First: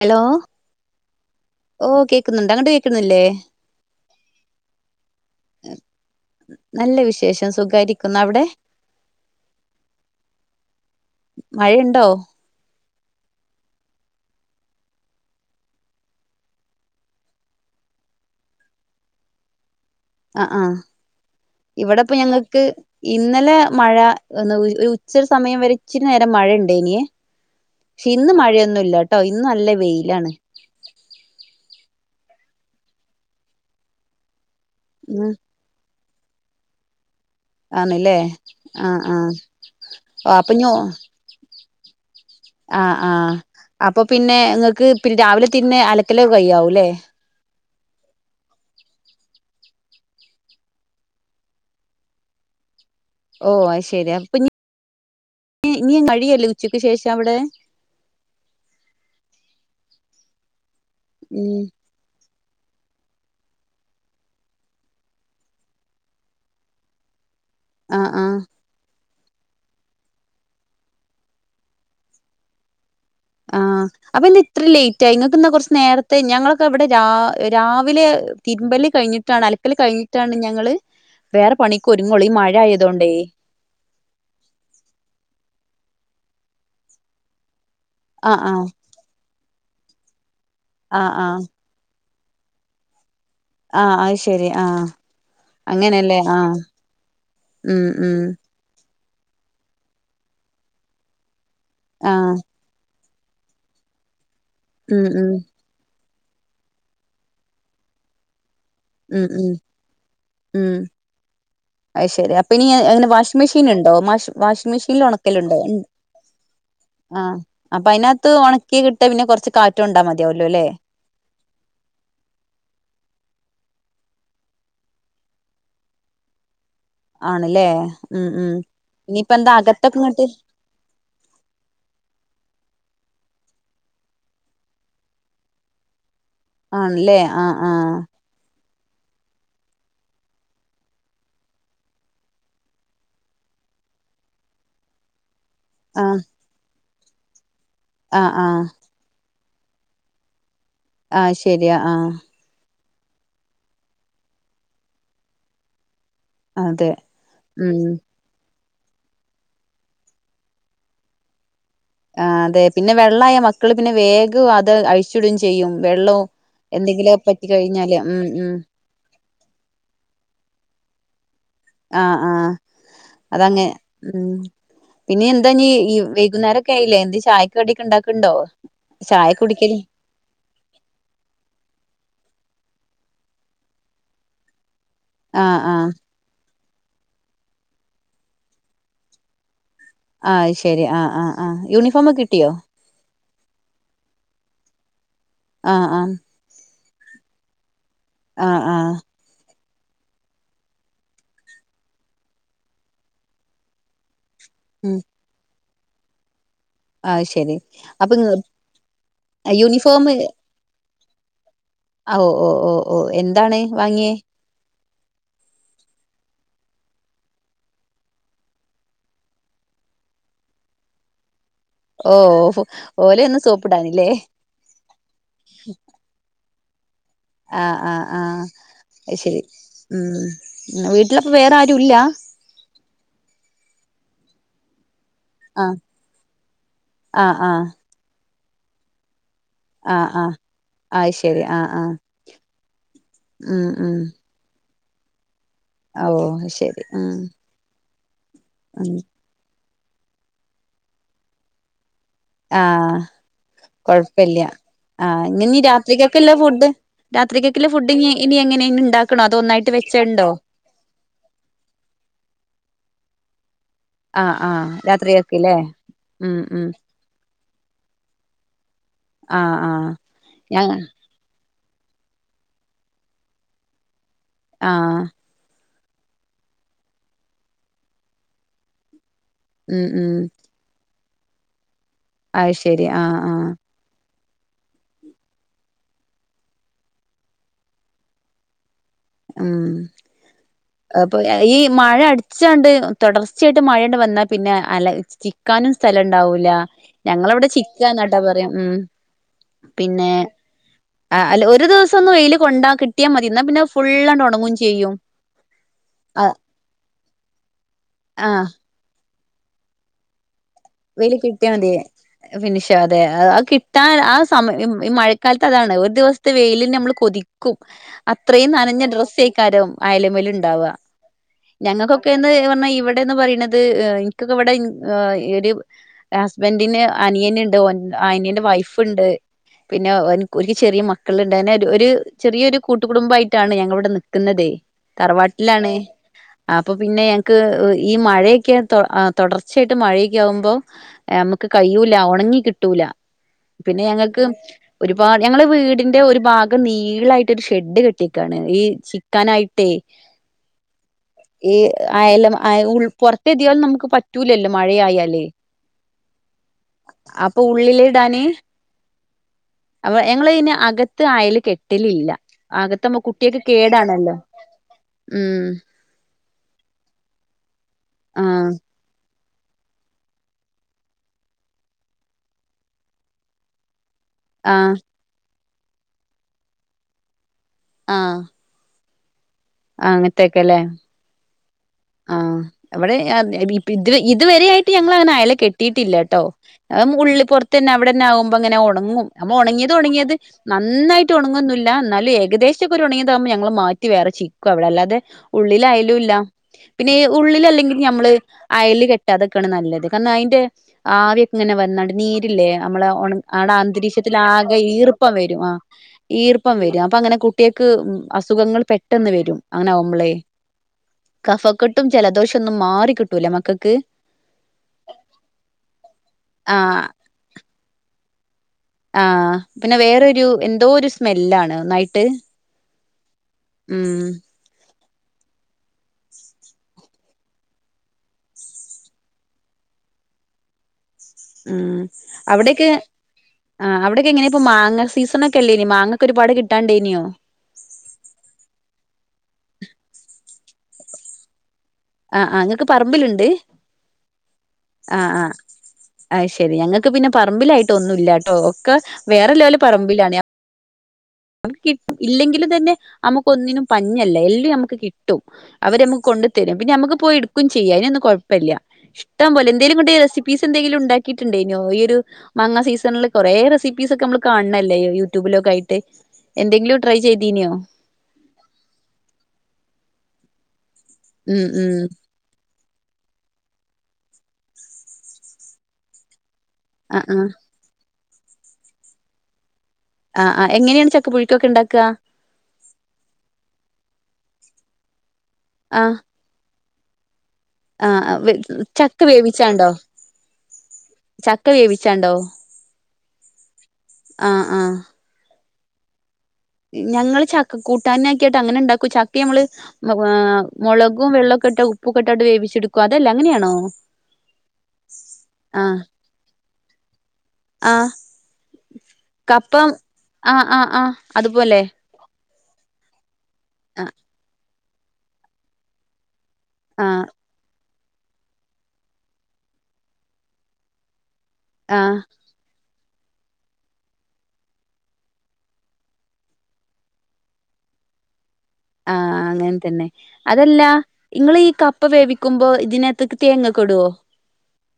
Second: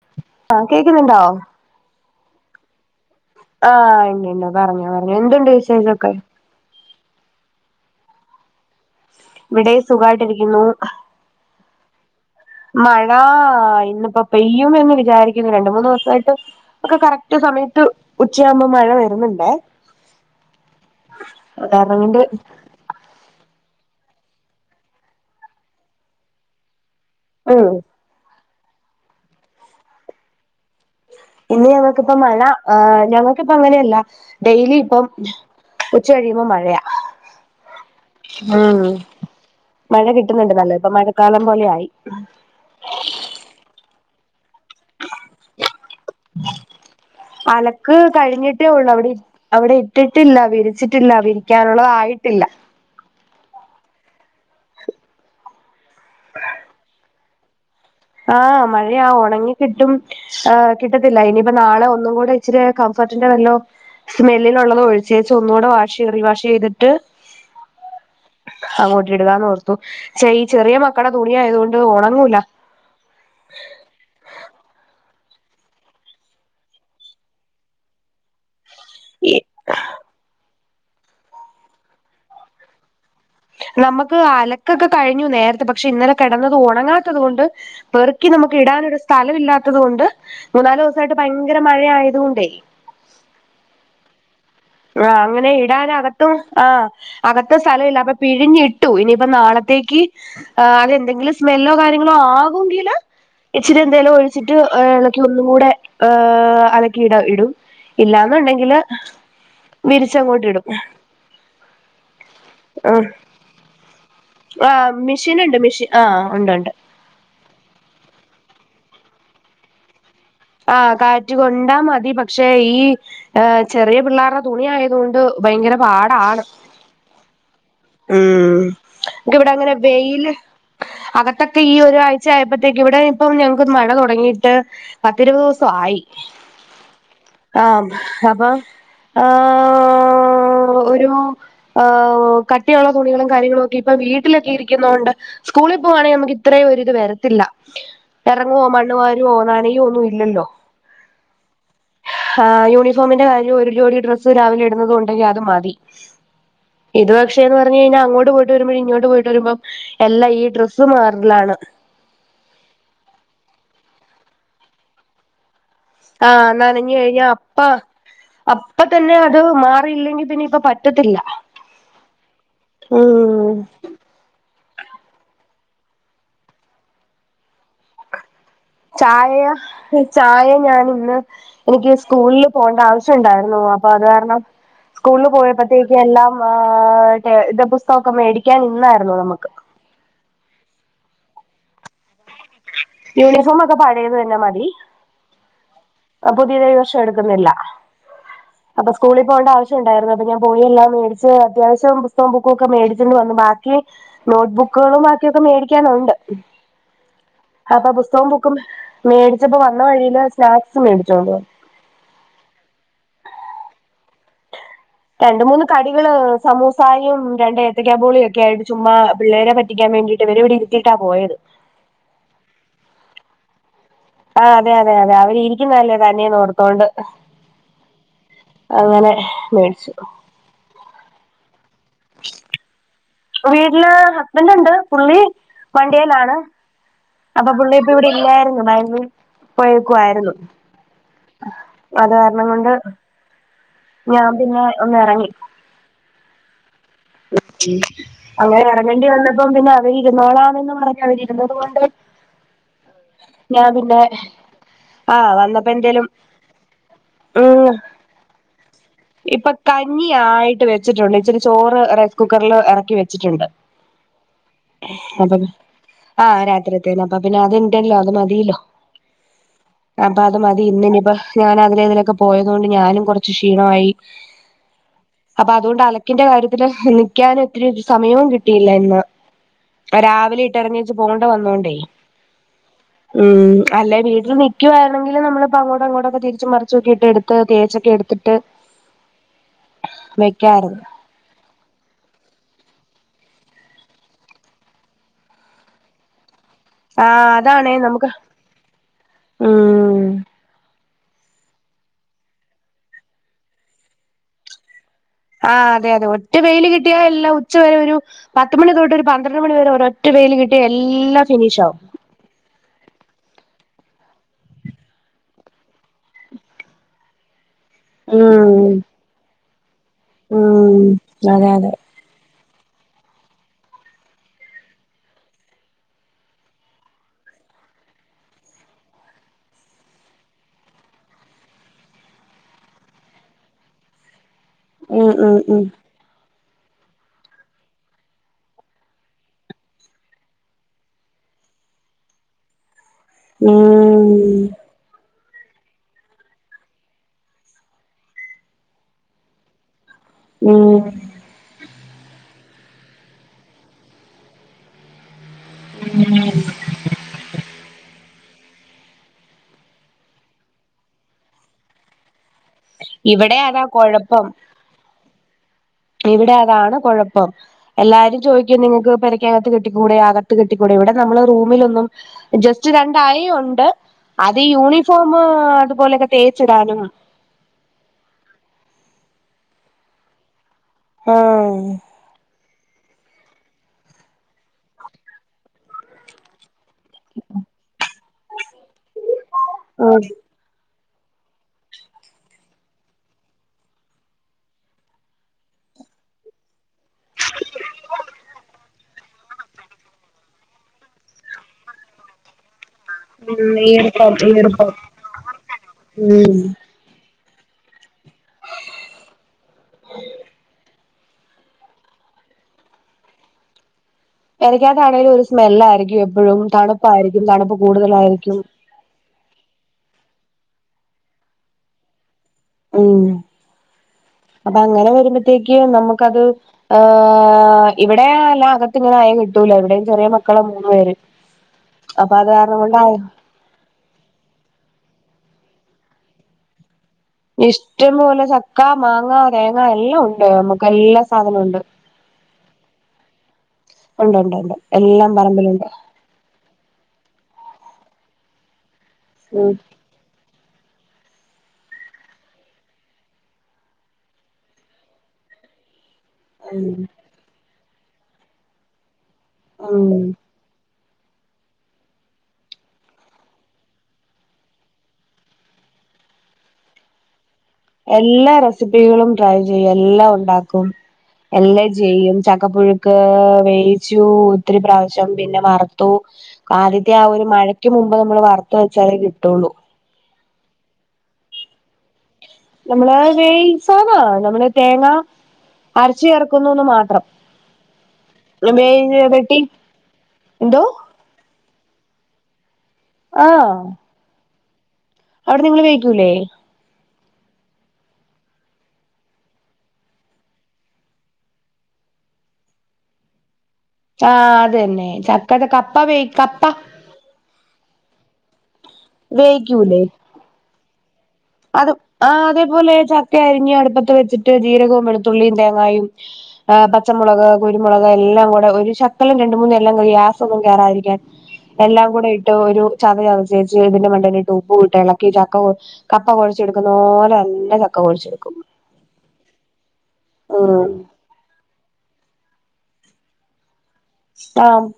Hello ആഹ് കേക്കുന്നുണ്ടോ ഓഹ് കേക്കുന്നുണ്ട് അങ്ങട്ട് കേക്കുന്നില്ലേ. ആഹ് ഇണ്ട് ഇണ്ട് പറഞ്ഞ പറഞ്ഞോ. എന്തുണ്ട് വിശേഷൊക്കെ? നല്ല വിശേഷം സുഗായിരിക്കുന്നു. അവടെ? ഇവിടെ സുഖായിട്ടിരിക്കുന്നു. മഴയുണ്ടോ? മഴ [unintelligible] ഇന്നിപ്പോ പെയ്യും എന്ന് വിചാരിക്കുന്നു. രണ്ട് മൂന്ന് ദിവസായിട്ട് ഒക്കെ കറക്റ്റ് സമയത്ത് ഉച്ചയാവുമ്പോ മഴ വരുന്നുണ്ടെ അഹ് ആഹ് കാരണം ഇവിടെപ്പൊ കൊണ്ട് ഞങ്ങക്ക് ഇന്നലെ മഴ വന്നു. ഒരു ഉച്ച സമയം വരെ ഇച്ചിരി നേരം മഴണ്ടയ്നേ. ഉം. പക്ഷെ ഇന്ന് മഴയൊന്നുല്ല ട്ടോ. ഇന്ന് നല്ല വെയിലാണ്. ഇന്ന് ഞങ്ങക്കിപ്പ മഴ ഞങ്ങക്കിപ്പൊ അങ്ങനെയല്ല ഡെയിലി ഇപ്പം ഉം ഉച്ച കഴിയുമ്പോ മഴയാ. ആണല്ലേ ഉം ആ ആ മഴ ഓ കിട്ടുന്നുണ്ട് അപ്പൊ ഞ നല്ലേ ഇപ്പൊ മഴക്കാലം പോലെ ആയി ആ ആ അപ്പൊ പിന്നെ ങ്ങക്ക് പിന്നെ രാവിലെ തിന്നെ അലക്കലൊക്കെയ്യാവൂല്ലേ അലക്ക് കഴിഞ്ഞിട്ടേ ഒള്ളു അവിടെ അവിടെ ഇട്ടിട്ടില്ല വിരിച്ചിട്ടില്ല വിരിക്കാനുള്ളതായിട്ടില്ല ഓ അയ്ശെരി അപ്പൊ ഇനി [inaudible] നി കഴിയല്ലേ ഉച്ചക്ക് ശേഷം അവ്ടെ ആ മഴയാ ഉണങ്ങി കിട്ടും ആ കിട്ടത്തില്ല ഇനിയിപ്പോ ഉം നാളെ ഒന്നും കൂടെ ഇച്ചിരി കംഫർട്ടിന്റെ വല്ലോം സ്മെല്ലിനുള്ളത് ഒഴിച്ചേച്ച് ഒന്നൂടെ വാഷ് റി വാഷ് ചെയ്തിട്ട് ആഹ് ആഹ് അങ്ങോട്ട് ഇടുകാന്ന് ഓർത്തു പക്ഷേ ഈ ചെറിയെ മക്കടെ തുണിയായതൊണ്ട് ഒണങ്ങൂല ആ അപ്പൊ ന്താ ഇത്ര ലേറ്റ് റായി ഇങ്ങൾക്കിന്നാ കൊർച്ച് നേരത്തെ ഞങ്ങളൊക്കെ ഇവടെ രാ രാവിലെ തിരുമ്പല് ഈ കഴിഞ്ഞിട്ടാണ് അലക്കല് കഴിഞ്ഞിട്ടാണ് ഞങ്ങള് വേറെ പണിക്ക് ഒരുങ്ങോള്ളൂ ഈ മഴായതോണ്ടേ നമ്മക്ക് അലക്കൊക്കെ കഴിഞ്ഞു നേര്ത്തെ പക്ഷെ ഇന്നലെ കെടന്നത് ഒണങ്ങാത്തത് കൊണ്ട് പെറുക്കി ആഹ് നമുക്ക് ആഹ് ഇടാനൊരു സ്ഥലം ഇല്ലാത്തത് കൊണ്ട് മൂന്നാല് ആഹ് ദൂസായിട്ട് ആഹ് ഭയങ്കര മഴ ആയതുകൊണ്ടേ ആ അയ്ശേ ശെരി ആ ആ അങ്ങനെ ഇടാനകത്തും ആ അകത്ത് ഉം സ്ഥലല്ല അപ്പൊ ഉം പിഴിഞ്ഞി ട്ടു ഇനിയിപ്പൊ നാളത്തേക്ക് ആ അതെന്തെങ്കിലും സ്മെല്ലോ കാര്യങ്ങളോ ആ ആഹ് പൂങ്കില് ഇച്ചിരി എന്തേലും ഒഴിച്ചിട്ട് ഉം എളക്കി ഉം ഒന്നും കൂടെ ഹ് അലക്കി ഇടാ ഇടും ഇല്ലാന്നുണ്ടെങ്കില് ഉം ഉം വിരിച്ചങ്ങോട്ടിടും അയ്ശെരി അപ്പൊനി എ എങ്ങനെ വാഷ് മെഷീൻണ്ടോ വാഷ് ആ മെഷീനിൽ മെഷീനുണ്ട് ഒണക്കലുണ്ടോ മെഷീൻ ആ ഉണ്ട്ണ്ട് ആ അപ്പൊ അയ്നാത്ത് ഒണക്കി കിട്ടാ പിന്നെ കൊറ്ച്ച് കാറ്റൊണ്ടൊ മതിയാവല്ലോ ല്ലേ റ്റ് കൊണ്ടാ മതി പക്ഷേ ഈ ഏ ചെറിയ പിള്ളേരുടെ തുണി ആയതൊണ്ട് ഭയങ്കര പാടാണ് ആണ് ല്ലേ ഉം ഉം ഇനിയിപ്പൊ ഇവിടെ ന്താ അങ്ങനെ അകത്തൊക്കെങ്ങട്ട് വെയില് അകത്തൊക്കെ ഈ ഒരാഴ്ചായപ്പോത്തേക്ക് ഇവിടെ ഇപ്പം ഞങ്ങക്ക് മഴ തുടങ്ങീട്ട് പത്തിരുപത് ദിവസൊ ആയി ആണ് ല്ലേ ആ ആ ആഹ് അപ്പൊ ഹാ ഒരു ആ ക ട്ടിയുള്ള തുണികളും കാര്യങ്ങളൊക്കെ ഇപ്പൊ വീട്ടിലൊക്കെ ഇരിക്കുന്നൊണ്ട് സ്കൂളി പോവാണെങ്കി ആഹ് നമുക്കി ത്രയും ഒരിത് വരത്തില്ല ആഹ് എറങ്ങുവോ ആഹ് മണ്ണുവര്യൊ നനയോ ഒന്നും ഇല്ലല്ലോ ആ ശെരിയാ ആ ആ യൂണിഫോമിന്റെ കാര്യൊ ഒരു ജോടി ഡ്രസ്സ് രാവിലെ ഇടുന്നതും ഒണ്ടെങ്കി അത് മതി അതെ എന്ന് പറഞ്ഞ് ഉം കഴിഞ്ഞാ അങ്ങോട്ട് പോയിട്ട് വരുമ്പോഴും ഇങ്ങോട്ട് പോയിട്ട് വരുംമ്പം എല്ലാ ഈ ഡ്രസ്സ് മാറലാണ് ആ അതെ പിന്നെ വെള്ളായ മക്കള് പിന്നെ വേഗം അത് അഴിച്ചിടും ചെയ്യും വെള്ളോം ആഹ് എന്തെങ്കിലും പറ്റി കഴിഞ്ഞാല് ഉം ഉം ഇപ്പൊതന്നെ അത് മാറിയില്ലെങ്കി പിന്നെ ഇപ്പൊ പറ്റത്തില്ല ആ ആ ഉം അതങ്ങെ ഉം ഇനി എന്താ നീ ഈ വൈകുന്നേ രൊക്കെ ആയിലേ എന്തേം ചായക്ക് കടി ഒക്കെണ്ടാക്ക്ണ്ടോ ചായ ചായ ഞാന് ഇന്ന് എനിക്ക് സ്കൂളില് പോണ്ട ആവശ്യംണ്ടായിരുന്നു അപ്പൊ അത് കാരണം സ്കൂളില് ആഹ് ആഹ് പോയപ്പോത്തേക്ക് എല്ലാം ഇത് പുസ്തകമൊക്കെ മേടിക്കാൻ ഇന്നായിരുന്നു നമ്മക്ക് ആഹ് ശെരി ആഹ് ആഹ് ആഹ് യൂണിഫോമൊക്കെ കിട്ടിയോ യൂണിഫോമൊക്കെ പഴേത് തന്നെ മതി ആഹ് ആഹ് പുതിയത് ഈ വർഷം എടുക്കുന്നില്ല ആഹ് ആഹ് അപ്പൊ സ്കൂളിൽ പോകേണ്ട ആവശ്യവുണ്ടായിരുന്നു അപ്പൊ ഞാൻ പോയി എല്ലാം മേടിച്ച് അത്യാവശ്യം പുസ്തകോം ബുക്കും ഒക്കെ മേടിച്ചോണ്ട് വന്നു ബാക്കി ഉം നോട്ട്ബുക്കുകളും ബാക്കിയൊക്കെ മേടിക്കാനുണ്ട് ആഹ് ശരി അപ്പൊ പുസ്തകോം ബുക്കും മേടിച്ചപ്പോ വന്ന യൂണിഫോമ് വഴിയില് സ്നാക്സ് മേടിച്ചോണ്ട് വന്നു ഓ ഓ ഓ ഓ എന്താണ് വാങ്ങിയേ രണ്ടു മൂന്ന് കടികള് സമൂസായയും രണ്ട് ഏത്തക്കബോളിയൊക്കെ ആയിട്ട് ചുമ്മാ പിള്ളേരെ പറ്റി ക്കാൻ വേണ്ടിട്ട് ഇവരെ ഇവിടെ ഇരുത്തിയിട്ടാ പോയത് ഓ ഓ ഓലെ ഒന്നു സോപ്പിടാൻ ഇല്ലേ ആഹ് അതെ അതെ അതെ അവര് ഇരിക്കുന്നതല്ലേ തന്നെ എന്ന് ഓർത്തോണ്ട് ആഹ് ആഹ് ആഹ് അങ്ങനെ അത് ശെരി മേടിച്ചു ഉം വീട്ടിലപ്പൊ വേറെ ആരും ഇല്ലാ [unintelligible] വീട്ടില് ഹസ്ബൻഡ് ഉണ്ട് പുള്ളി ആഹ് വണ്ടിയേലാണ് ആഹ് അപ്പൊ ആഹ് പുള്ളി ഇ ഇവിടെ ഇല്ലായിരുന്നു ബാഗ്ളൂര് ആഹ് പോയേക്കുവായിരുന്നു ആഹ് അത് ശരി ആഹ് ആഹ് അത് കാരണം കൊണ്ട് ഉം ഉം ഞാൻ പിന്നെ ഒന്ന് ഇറങ്ങി ഓ ശെരി ഉം ഉം അങ്ങനെ ഉം ഇറങ്ങേണ്ടി വന്നപ്പോ പിന്നെ അവര് ഇരുന്നാളാന്ന് പറഞ്ഞ് അവര് ഇരുന്നത് കൊണ്ട് ആഹ് ഞാൻ പിന്നെ കൊഴപ്പില്ല്യാ ആ ആഹ് ഇങ്ങന നീ വന്നപ്പോ എന്തേലും രാത്രിക്കൊക്കല്ല ഫുഡ് രാത്രിക്കൊക്കല്ല ഉം ഫുഡ് ഇനി ഇനി എങ്ങനെയ ഉണ്ടാ ഇപ്പൊ കഞ്ഞി ആയിട്ട് വെച്ചിട്ടുണ്ട് ഇച്ചിരി ചോറ് റൈസ് കുക്കറില് ഇറക്കി വെച്ചിട്ടുണ്ട് ആഹ് ആഹ് രാത്രി അപ്പൊ ഒക്കെല്ലേ ഉം ആഹ് ഉം രാത്രിത്തേന് അപ്പൊ പിന്നെ അതുണ്ടല്ലോ അത് മതീല്ലോ ആഹ് ആഹ് അപ്പൊ അത് ഞ മതി ഇന്ന് ഇനിപ്പോ ഞാൻ അതിലെ ഇതിലൊക്കെ പോയത് കൊണ്ട് ഞാനും കുറച്ച് ക്ഷീണമായി ആഹ് അപ്പൊ അതുകൊണ്ട് അലക്കിന്റെ കാര്യത്തില് നിൽക്കാൻ ഒത്തിരി സമയവും കിട്ടിയില്ല ഇന്ന് ഉം ഉം രാവിലെ ഇട്ടറിഞ്ഞേച്ച് പോകേണ്ട വന്നോണ്ടേ അത് ശെരി ആഹ് ആഹ് ഉം അല്ലെ വീട്ടിൽ നിക്കുവായിരുന്നെങ്കില് നമ്മള് ഇപ്പോ അങ്ങോട്ടും ഇങ്ങോട്ടുവൊക്കെ തിരിച്ച് മറിച്ച് ഒക്കെ ഇട്ട്എടുത്ത് തേച്ചൊക്കെ എടുത്തിട്ട് ഉം വെക്കായിരുന്നു അ ഇപ്പൊ ഈ മഴ അടിച്ചാണ്ട് തുടർച്ചയായിട്ട് മഴയണ്ട് വന്നാൽ പിന്നെ അലച്ചി വെക്കാനും സ്ഥലംണ്ടാവൂല ആഹ് ഞങ്ങളവിടെ അതാണേ ചിക്കാന്ന നമുക്ക് കേട്ടാ പറയാ ഉം ഉം പിന്നെ ആഹ് അല്ല ഒരു ദിവസം ഒന്ന് വെയില് കൊണ്ടാ കിട്ടിയാ മതി എന്നാ പിന്നെ ഫുള്ള്അങ്ങട് ഉണങ്ങുകയും ചെയ്യും ആഹ് അതെ അതെ ഒറ്റ വെയില് കിട്ടിയാ എല്ലാം ഉച്ച വരെ ഒരു ആഹ് പത്ത്മണി തൊട്ട് ഒരു പന്ത്രണ്ട് മണി വരെ ഓരൊ ഒറ്റ വെയില് കിട്ടിയാ എല്ലാം ഫിനിഷ് ആവും ഫിനിഷാ അതെ ആ കിട്ടാൻ ആഹ് സമയ ഈ മഴക്കാലത്ത് അതാണ് ഒരു ദിവസത്തെ വെയിലിന് നമ്മള് കൊതി അത്രയും ഉം നനഞ്ഞ ഡ്രസ്സ്ക്കാരം അയല്മേൽ ഉണ്ടാവുക ഉം അതെ അതെ ഞങ്ങൾക്കൊ ക്കെന്ന് പറഞ്ഞാൽ ഇവിടെന്ന് പറയണത് എനിക്കൊക്കെ ഇവിടെ ഹസ്ബന്റിന് അനിയന്ണ്ട്. അനിയന്റെ വൈഫ്ണ്ട്. പിന്നെ ഓൻക്ക് ഓല്ക്ക് ചെറിയ മക്കള്ണ്ട്. അങ്ങനെ ഒരു ചെറിയൊരു കൂട്ടുകുടുംബായിട്ടാണ് ഞങ്ങള് ഇവിടെ നിക്കുന്നത് ഉം ഉം ഉം തറവാട്ട്ലാണ് അപ്പൊ പിന്നെ ഞങ്ങക്ക് ഈ മഴയൊക്കെ തൊടർച്ചയായിട്ട് മഴയൊക്കെ ആമ്പോ ഏ അമ്മക്ക് കയ്യൂല. ഒണങ്ങി കിട്ടൂല പിന്നെ ഉം ഞങ്ങക്ക് ഒരുപാട് ഞങ്ങള് വീടിന്റെ ഒരു ഭാഗം നീളായിട്ട് ഒരു ഷെഡ് കെട്ടിയക്കാണ് ഈ ചിക്കാനായിട്ടേ [unintelligible] ഉം ഈ അയ്ലും ഉ പൊർത്തേതായാലും നമുക്ക് പറ്റൂലല്ലോ മഴയാല് [unintelligible] അപ്പൊ ഉള്ളില് ഇടാന് അ ഞങ്ങളയ്ന് അകത്ത് അയ്ല് കെട്ടലില്ല അകത്താമ്പോ ഇവിടെ കുട്ട്യേക്ക് അതാ കേടാണല്ലോ കൊഴപ്പം ഉം ഇവിടെ അതാണ് കൊഴപ്പം എല്ലാരും ആഹ് ചോദിക്കും നിങ്ങക്ക് പെര ക്കകത്ത് കെട്ടികൂടെ അകത്ത് കെട്ടികൂടെ ഇവിടെ നമ്മള് റൂമിലൊന്നും ജസ്റ്റ് രണ്ടായി ഉണ്ട് അത് ആഹ് യൂണിഫോം അതുപോലെയൊക്കെ തേച്ചിടാനും. ആഹ്. അങ്ങത്തെക്കെല്ലേ. ആഹ്. ആഹ്. ഇവടെ ഇത് ഇതുവരെ ആയിട്ട് ഞങ്ങള് അങ്ങനെ അയല കെട്ടിയിട്ടില്ലട്ടോ. അത് ഉള്ള് പൊർത്തന്നെ അവിടെന്നെ ആകുമ്പോങ്ങനെ ഒണങ്ങും. നമ്മ ഒണങ്ങിയത് ഒണങ്ങിയത്. നന്നായിട്ട് ഒണങ്ങൊന്നുല്ല. എന്നാലും ഏകദേശംക്കെ ഒരു ഒണങ്ങിയതാകുമ്പോ ഞങ്ങൾ മാറ്റി വേറെ ചിക്കും അവിടെ അല്ലാതെ ഉള്ളില് അയലുല്ല. പിന്നെ ഉള്ളിൽ അല്ലെങ്കിലും നമ്മള് അയല് കെ ട്ടാത്ക്കാണ് നല്ലത്. കാരണം അയിന്റെ ആവിയൊക്കെ ഇങ്ങനെ വന്നാണ്ട് നീരില്ലേ നമ്മളെ. ഉം ആടെ ഈർപ്പം അന്തരീക്ഷത്തിലാകെ ഈർപ്പം വരും. ആഹ്, ഉം ഈർപ്പം വരും അപ്പൊങ്ങനെ. കുട്ട്യേക്ക് അസുഖങ്ങൾ പെട്ടെന്ന് വരും അങ്ങനെ ആമ്പളേയ് കഫക്കെട്ടും ജലദോഷന്നും മാറി കിട്ടൂല മക്കക്ക് പെരക്കാതാണെങ്കിലും ഒരു സ്മെല്ലായിയിരിക്കും എപ്പോഴും ആ തണുപ്പായിരിക്കും തണുപ്പ് കൂടുതലായിരിക്കും. ആഹ് പിന്നെ വേറൊരു എന്തോ ഒരു സ്മെല്ലാണ് ഒന്നായിട്ട് ഉം ഉം. അപ്പങ്ങനെ വരുമ്പത്തേക്ക് നമുക്കത്. ആഹ് ഇവിടെ യല്ല അകത്ത് ഇങ്ങനെ അയ കെട്ടൂല ഇവിടേം ചെറിയ മക്കളാ മൂന്ന് പേര്. ഉം അപ്പൊ അത് കാരണം അവിടക്കെ. കൊണ്ട് അയ ആഹ്. അവ്ടൊക്കെ എങ്ങനേപ്പോ മാങ്ങ സീസണൊക്കെ അല്ലേയ്നോ മാങ്ങക്കെ ഒരുപാട് കിട്ടാണ്ടയ്നിയോ? ഇഷ്ടംപോലെ ചക്ക, മാങ്ങ, തേങ്ങ എല്ലാം ഉണ്ട്. നമ്മുക്ക് എല്ലാ സാധനം ഉണ്ട്. ആഹ് ആഹ്. ഇങ്ങക്ക് പറമ്പില്ണ്ട്. ഉണ്ട്ണ്ട് ഉണ്ട്. എല്ലാം ആഹ് ആഹ് പറമ്പിലുണ്ട് അയ്ശരി. ഞങ്ങക്ക് പിന്നെ പറമ്പിലായിട്ട് ഒന്നൂല്ലാട്ടോ. ഒക്കെ ഉം വേറെല്ലോലെ പറമ്പിലാണ്. നമുക്ക് കി ഇല്ലെങ്കിലും തന്നെ നമുക്ക് ഒന്നിനും പഞ്ഞല്ല. എല്ലാം നമുക്ക് കിട്ടും. അവരമ്മുക്ക് കൊണ്ട്. തരും. ഉം പിന്നെ മ്മക്ക് പോയി ഇട്ക്കും ചെയ്യ. അയിനൊന്നും കൊഴ്പ്പല്ലാ. ഇഷ്ട്ടം പോലെ എന്തേലും കൊണ്ട് ഉം റെസിപ്പി പീസ് എന്തേങ്കിലും ഇണ്ടാക്കിയിട്ടുണ്ടയ്നോ ഈ ഒരു മാങ്ങ സീസണ്ല് കൊറേ റെസിപ്പീസൊക്കെ നമ്മള് കാണണല്ലേ യൂട്യൂബിലൊക്കെ ആയിട്ട്. എന്തെങ്കിലും ട്രൈ ചെയ്തീന്യോ? എല്ലാ റെസിപ്പികളും ട്രൈ ചെയ്യും. എല്ലാം ഉണ്ടാക്കും. ഉം എല്ലാം ഉം ചെയ്യും ചക്കപ്പുഴു ക്ക് വേവിച്ചു ഒത്തിരി പ്രാവിശ്യം പിന്നെ വറ്ത്തു ആ ആദ്യത്ത്യാ ആ ഒരു മഴ ക്ക് മുമ്പ് നമ്മള് വർത്ത്‌ വെച്ചാലേ കിട്ടൊള്ളൂ. ആഹ് ആഹ് എങ്ങനെണ് ചക്ക പുഴുക്കൊക്കെണ്ടാക്ക? നമ്മള് വേയി സാധാ നമ്മള് തേങ്ങ അരച്ചേർക്കുന്നുന്ന് മാത്രം. ആഹ് ആഹ് വ് വേ ചക്ക വെട്ടി വേവിച്ചാണ്ടോ എന്തോ ചക്ക വേവിച്ചാണ്ടോ? ആഹ് ആഹ് ആഹ്. അവടെ നിങ്ങള് വേവിക്കൂല്ലേ? ഞങ്ങള് ചക്കക്കൂട്ടാനാക്ക്യാട്ട് അങ്ങനെണ്ടാക്കും ചക്ക്യമ്മള് ഏഹ് മൊളകും വെള്ളൊക്കെട്ട് ഉപ്പുക്കെട്ടാട്ട് വേവിച്ചെട്ക്കും അതെല്ലേ അങ്ങന്യാണോ? ആഹ് അതെന്നെ ചക്കടെ കപ്പ വേവി കപ്പ. ആഹ് കപ്പം വേവിക്കൂലേ ആഹ് ആഹ് ആഹ്. അതുപോലെ അത് ആഹ് അതേപോലെ ചക്ക അരിഞ്ഞ് അട്പ്പത്ത് ആഹ് വെച്ചിട്ട് ജീരകോം വെളുത്തുള്ളീം തേങ്ങായും ആഹ് പച്ചമുളക് കുരു മുളക് എല്ലാം കൂടെ ഒരു ശക്കലം രണ്ട് മൂന്നും എല്ലാം [unintelligible] ഗ്യാസൊന്നും കേറാതിരിക്കാൻ എല്ലാം ആഹ് കൂടെ ഇ ട്ട് ഒരു ചത ചതച്ചേച്ച് ഇതിന്റെ മണ്ടേലെക് ഉപ്പുട്ടെളക്കി ചക്ക കൊ കപ്പ കൊഴിച്ചെടുക്കുന്നോലെന്നെ ചക്ക കൊഴച്ചെട്ക്കും. ആഹ് അങ്ങൻ തെന്നെ അതല്ലാ ഉം ഇങ്ങളീ കപ്പ വേവിക്കുമ്പോ ഇതിനത്ത്ക്ക് തേങ്ങ കെടോ? ആഹ്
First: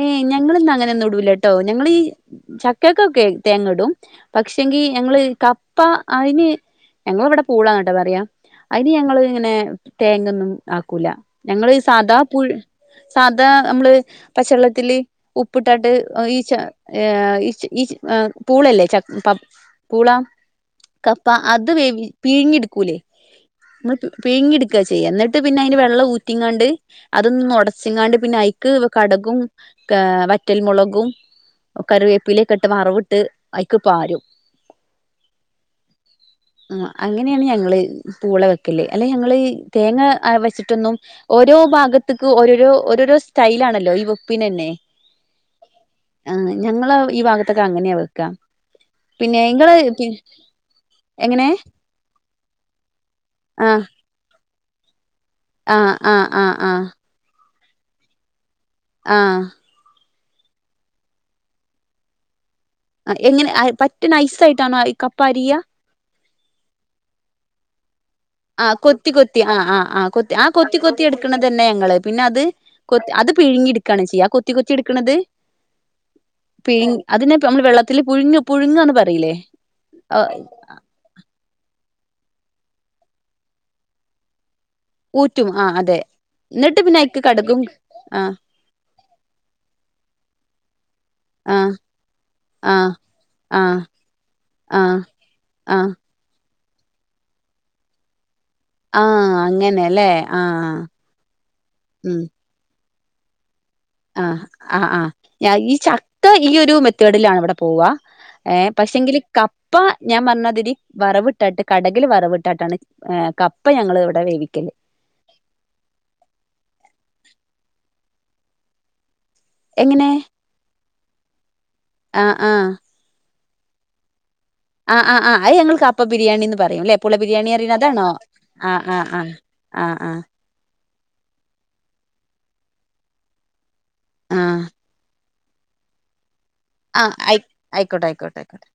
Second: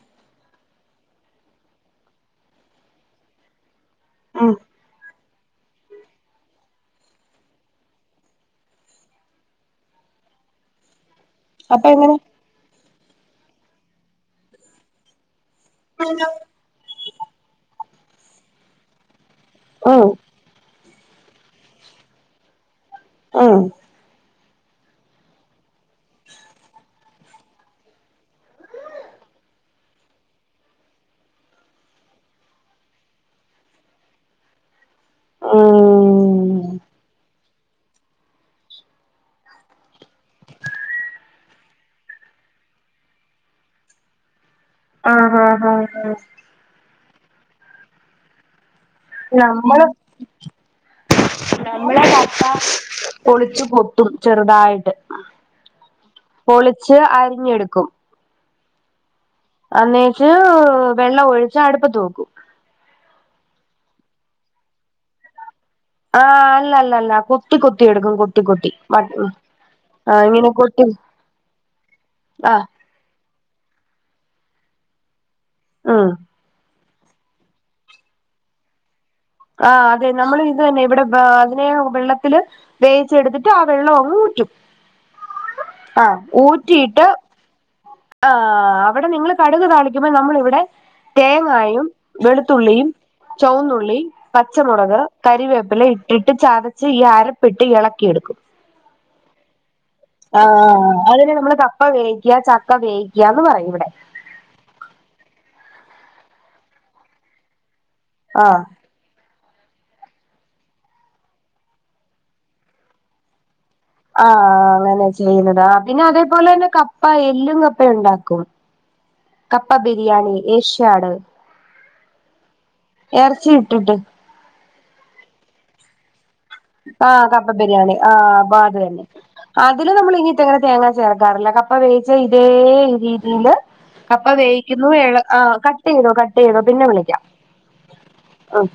ഏയ് ഞങ്ങള്ന്ന ങ്ങനെന്നുടൂലട്ടോ ഞങ്ങളീ ചക്കക്കൊക്കെ തേങ്ങടും ഉം പക്ഷെങ്കി ഞങ്ങള് കപ്പ അയ്ന് ഞങ്ങവ്ടെ പൂള ന ട്ടോ പറയാ അയ്ന് ഞങ്ങള് ങ്ങനെ തേങ്ങൊന്നും ആക്കൂല ഞങ്ങള് അപ്പ എങ്ങനെ സാധാ പുഴ് സാധാ അമ്മള് പചെള്ളത്തില് ഉപ്പ്‌ട്ടാട്ട് ഒ ഈ ച ഏഹ് ഇച് ഇച് എഹ് പൂളല്ലേ ച പ ഉം പൂളാ കപ്പ അത് വേവി പിഴിങ്ങി ട്ക്കൂല്ലേ ഉം നമ്മൾ പ് പിഴിങ്ങിട്ക്ക ചെയ്യ ന്നട്ട് പിന്നെ അയ്ന്റെ വെള്ളം ഊറ്റിങ്ങാണ്ട് അതൊന്നൊടച്ച്ങ്ങാണ്ട് പിന്നയ്ക്ക് കടകും ഏഹ് വറ്റൽ മുളകും ക്കറിവേപ്പിലെക്കെട്ട് വറവ്ട്ട് അയ്ക്ക് പാരും. ഉം ആഹ് അങ്ങനെണ് ഞ ങ്ങള് പൂള വെക്കല് അല്ലെ ഞങ്ങളീ തേങ്ങ ആ വെച്ച്ട്ടൊന്നും ഓരോ ഭാഗത്ത്ക്ക് ഓരോരോ ഓരോരോ സ്റ്റൈലാണല്ലോ ഈ വെപ്പിനെന്നെ. ആഹ് ഹാ ഹാ ഹാ. ഞങ്ങള് ഈ ഭാഗത്തൊക്കെ അങ്ങന്യ വെക്കാ. പിന്നെ ഇങ്ങള് നമ്മള് പി എങ്ങനെ? ഇബടെ കപ്പ ഒളിച്ചു ആ കൊത്തും ചെറ്തായിട്ട്. ആ ആ ആ ആ പൊളിച്ച് അരിഞ്ഞെട്ക്കും. ആഹ് അന്നേച്ച് വെള്ളം ഒഴിച്ച് അട്പ്പത് വെക്കും. ആഹ് എങ്ങനെ അത് പറ്റെ നൈസായിട്ടാണോ ഈ കപ്പാരിയ? ആഹ് അല്ല ല്ലല്ല കൊത്തി കൊത്തി എട്ക്കും കൊ ആഹ് കൊത്തി കൊത്തി ആഹ് ആഹ് ആഹ് ആഹ് ആ കൊത്തി കൊത്തി എട്ക്ണെതെന്നെ ഞങ്ങള് പിന്നത് ആഹ് കൊത് അത് പിഴിങ്ങി ട്ക്കാണ് ചെയ്യ ആ കൊത്തി കൊത്തി ട്ക്ക്ണത്. ആഹ് പി അതിനെ ഇപ്പ നമ്മള് വെള്ളത്തില് പുഴുങ്ങ് പുഴുങ്ങന്ന് പറയിലേ? ആഹ് അതെ നമ്മള് തന്നെ ഇവിടെ അതിനെ വെള്ളത്തില് വേവിച്ചെടുത്തിട്ട് ആ വെള്ളം അങ്ങ് ഊറ്റും. ഊറ്റും ആഹ് അതെ എന്നിട്ട് പിന്നെ അയ്ക്ക് കടുകും ആഹ് അവടെ നിങ്ങള് കടുക് താളിക്കുമ്പോ നമ്മൾ ഇവിടെ ആഹ് തേങ്ങായും വെളുത്തുള്ളിയും ആഹ് ആഹ് ചുവന്നുള്ളി ആഹ് പച്ചമുളക് കരിവേപ്പില ആഹ് ഇ ഇട്ട് ചതച്ച് ഈ അരപ്പിട്ട് എളക്കിയെടുക്കും. ആഹ് അങ്ങനെല്ലേ ആഹ് അതിന് നമ്മള് കപ്പ ഉം വേവിക്ക ച ക്ക വേവിക്കാന്ന് പറയും ഇവിടെ. ആഹ് ആഹ് ആഹ് ഞാ ഈ ചക്ക ഈ ഒരു മെത്തേഡിലാണ് ഇവടെ പോവ ആഹ് ഏഹ് പക്ഷെങ്കില് കപ്പ ഞാൻ പർഞാതിരി വറവിട്ടാട്ട് കടകിൽ വറവ്ട്ടാട്ടാണ് ക ആഹ് അങ്ങനെ ചെയ്യുന്നത് ആഹ് പിന്നെ അതേ പോലെ തന്നെ കപ്പ എല്ലും കപ്പ ഉണ്ടാക്കും. കപ്പ എങ്ങനെ ബിരിയാണി ഏഷ്യാട് ആഹ് ആഹ്. എറച്ചി ഇട്ടിട്ട്. ആഹ് ആഹ് ആഹ് അയ് ഞങ്ങൾ കപ്പ ബിരിയാണിന്ന് പറയും ല്ലെ പുള ആഹ് കപ്പ അറിണ ബിരിയാണി അതാണോ ആഹ് പ്പ ആഹ് അതന്നെ ആഹ് ആഹ് അതില് നമ്മൾ ആഹ് ഇനി ങ്ങനെ തേങ്ങ ചേരക്കാറില്ല കപ്പ വേവിച്ച ഇതേ രീതില് കപ്പ ആഹ് വേവിക്കുന്നു ഇള ആഹ് കട്ടെയ്തോ കട്ടെയ്തോ പിന്നെ ആഹ് വിളിക്കാം ആഹ് ആയിക്കോട്ടെ ആയിക്കോട്ടെ ആയിക്കോട്ടെ ആഹ്.